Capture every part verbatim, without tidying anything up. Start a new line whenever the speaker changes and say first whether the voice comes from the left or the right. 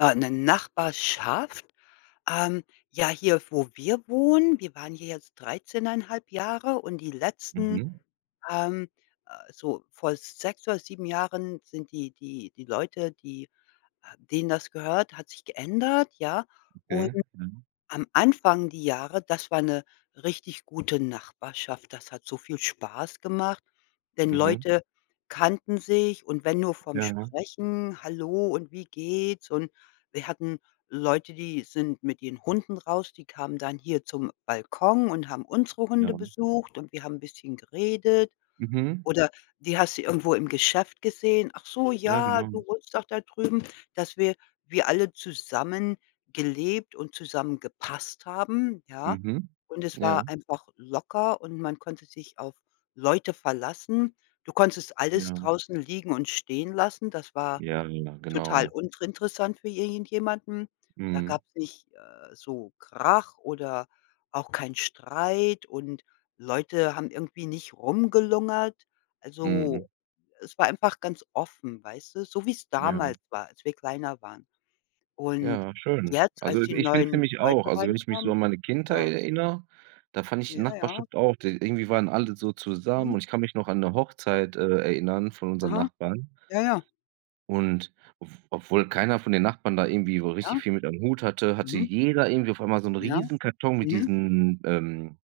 left: Ah, 'ne Nachbarschaft. Ähm, ja, hier, wo wir wohnen, wir waren hier jetzt dreizehn einhalb Jahre und die letzten
right: Mhm.
left: ähm, äh, so vor sechs oder sieben Jahren sind die die die Leute, die äh, denen das gehört, hat sich geändert, ja. Und
right: Okay. Mhm.
left: am Anfang die Jahre, das war 'ne richtig gute Nachbarschaft. Das hat so viel Spaß gemacht, denn
right: Mhm.
left: Leute kannten sich und wenn nur vom
right: Jaha.
left: sprechen: „Hallo und wie geht's?“ Und wir hatten Leute, die sind mit ihren Hunden raus, die kamen dann hier zum Balkon und haben unsere Hunde
right: Ja.
left: besucht und wir haben 'n bisschen geredet.
right: Mhm.
left: Oder die hast du irgendwo im Geschäft gesehen. „Ach so,
right: Ja,
left: ja,
right: genau.
left: du wohnst doch da drüben“, dass wir wir alle zusammengelebt und zusammengepasst haben, ja?
right: Mhm.
left: Und es
right: Ja.
left: war einfach locker und man konnte sich auf Leute verlassen. Du konntest alles
right: Ja.
left: draußen liegen und stehen lassen. Das war
right: Ja, ja, ja
left: total
right: genau.
left: untrintressant für i irgendjemanden. Da
right: Mhm.
left: gab's nicht, äh, so Krach oder auch keinen Streit und Leute haben irgendwie nicht rumgelungert.
right: Mhm.
left: Also, es war einfach ganz offen, weißt du? So wie's
right: Ja.
left: damals war, als wir kleiner waren. Und
right: Ja, schön.
left: jetzt,
right: Also,
left: als
right: [unintelligible]
left: die
right: ich finde es
left: neuen
right: nämlich
left: Leute
right: auch also, wenn ich mich so
left: reinkamen
right: an meine Kindheit
left: ja.
right: erinnere, da fand ich die
left: Ja, ja.
right: Nachbarschaft auch, d irgendwie waren alle so zusammen
left: Mhm.
right: und ich kann mich noch an 'ne
left: Ja.
right: Hochzeit, äh, erinnern von unseren
left: Aha.
right: Nachbarn.
left: Ja, ja.
right: Und ob obwohl keiner von den Nachbarn da irgendwie so richtig
left: Ja.
right: viel mit am Hut hatte, hatte
left: Mhm.
right: jeder irgendwie auf einmal so 'n
left: Ja.
right: Riesenkarton mit
left: Mhm.
right: diesen, ähm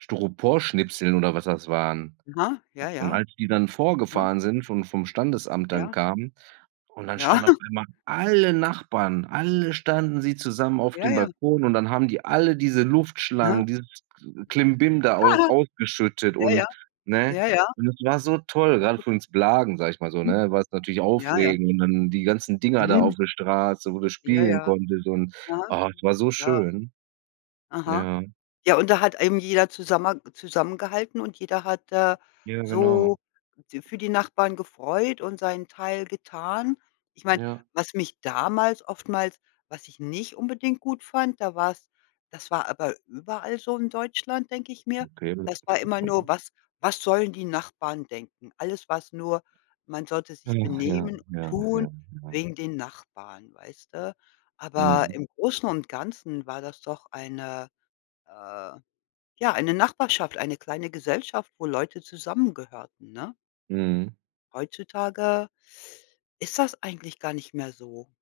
right: Styroporschnipseln oder was das waren.
left: Aha, ja,
right: Und
left: ja.
right: als die dann
left: Aha.
right: vorgefahren sind, von vom Standesamt dann
left: Ja.
right: kamen und dann
left: Ja.
right: standen auf einmal alle Nachbarn, alle standen sie zusammen auf
left: Ja.
right: dem
left: Ja.
right: Balkon und dann haben die alle diese
left: Aha.
right: Luftschlangen, dieses äh,
left: [unintelligible]
right: Klimbim da aus ausgeschüttet
left: Ja, ja.
right: und, ne?
left: Ja, ja.
right: Und es war so toll, gerade für uns Blagen, sage ich mal so,
left: Hm.
right: ne? War es natürlich
left: Ja, ja.
right: aufregend und dann die ganzen Dinger da
left: Mhm.
right: auf der Straße, wo du
left: Ja,
right: spielen
left: ja.
right: konntest und,
left: Aha.
right: ah, es war so
left: Ja.
right: schön.
left: Aha.
right: Ja.
left: Ja, und da hat eben jeder zusammenha zusammengehalten und jeder hat, äh,
right: Ja, genau.
left: so d für die Nachbarn gefreut und seinen Teil getan. Ich meine,
right: Ja.
left: was mich damals oftmals was ich nicht unbedingt gut fand, da war's das war aber überall so in Deutschland, denke ich mir.
right: Okay,.
left: Das war immer
right: [unintelligible]
left: nur: „Was was sollen die Nachbarn denken?“ Alles war's nur man sollte
right: Och
left: sich
right: ja,
left: benehmen und
right: ja,
left: tun
right: ja, ja.
left: wegen den Nachbarn, weißte? Aber
right: Mhm.
left: im Großen und Ganzen war das doch eine äh, ja, eine Nachbarschaft, eine kleine Gesellschaft, wo Leute zusammengehörten, ne?
right: Mhm.
left: Heutzutage ist das eigentlich gar nicht mehr so.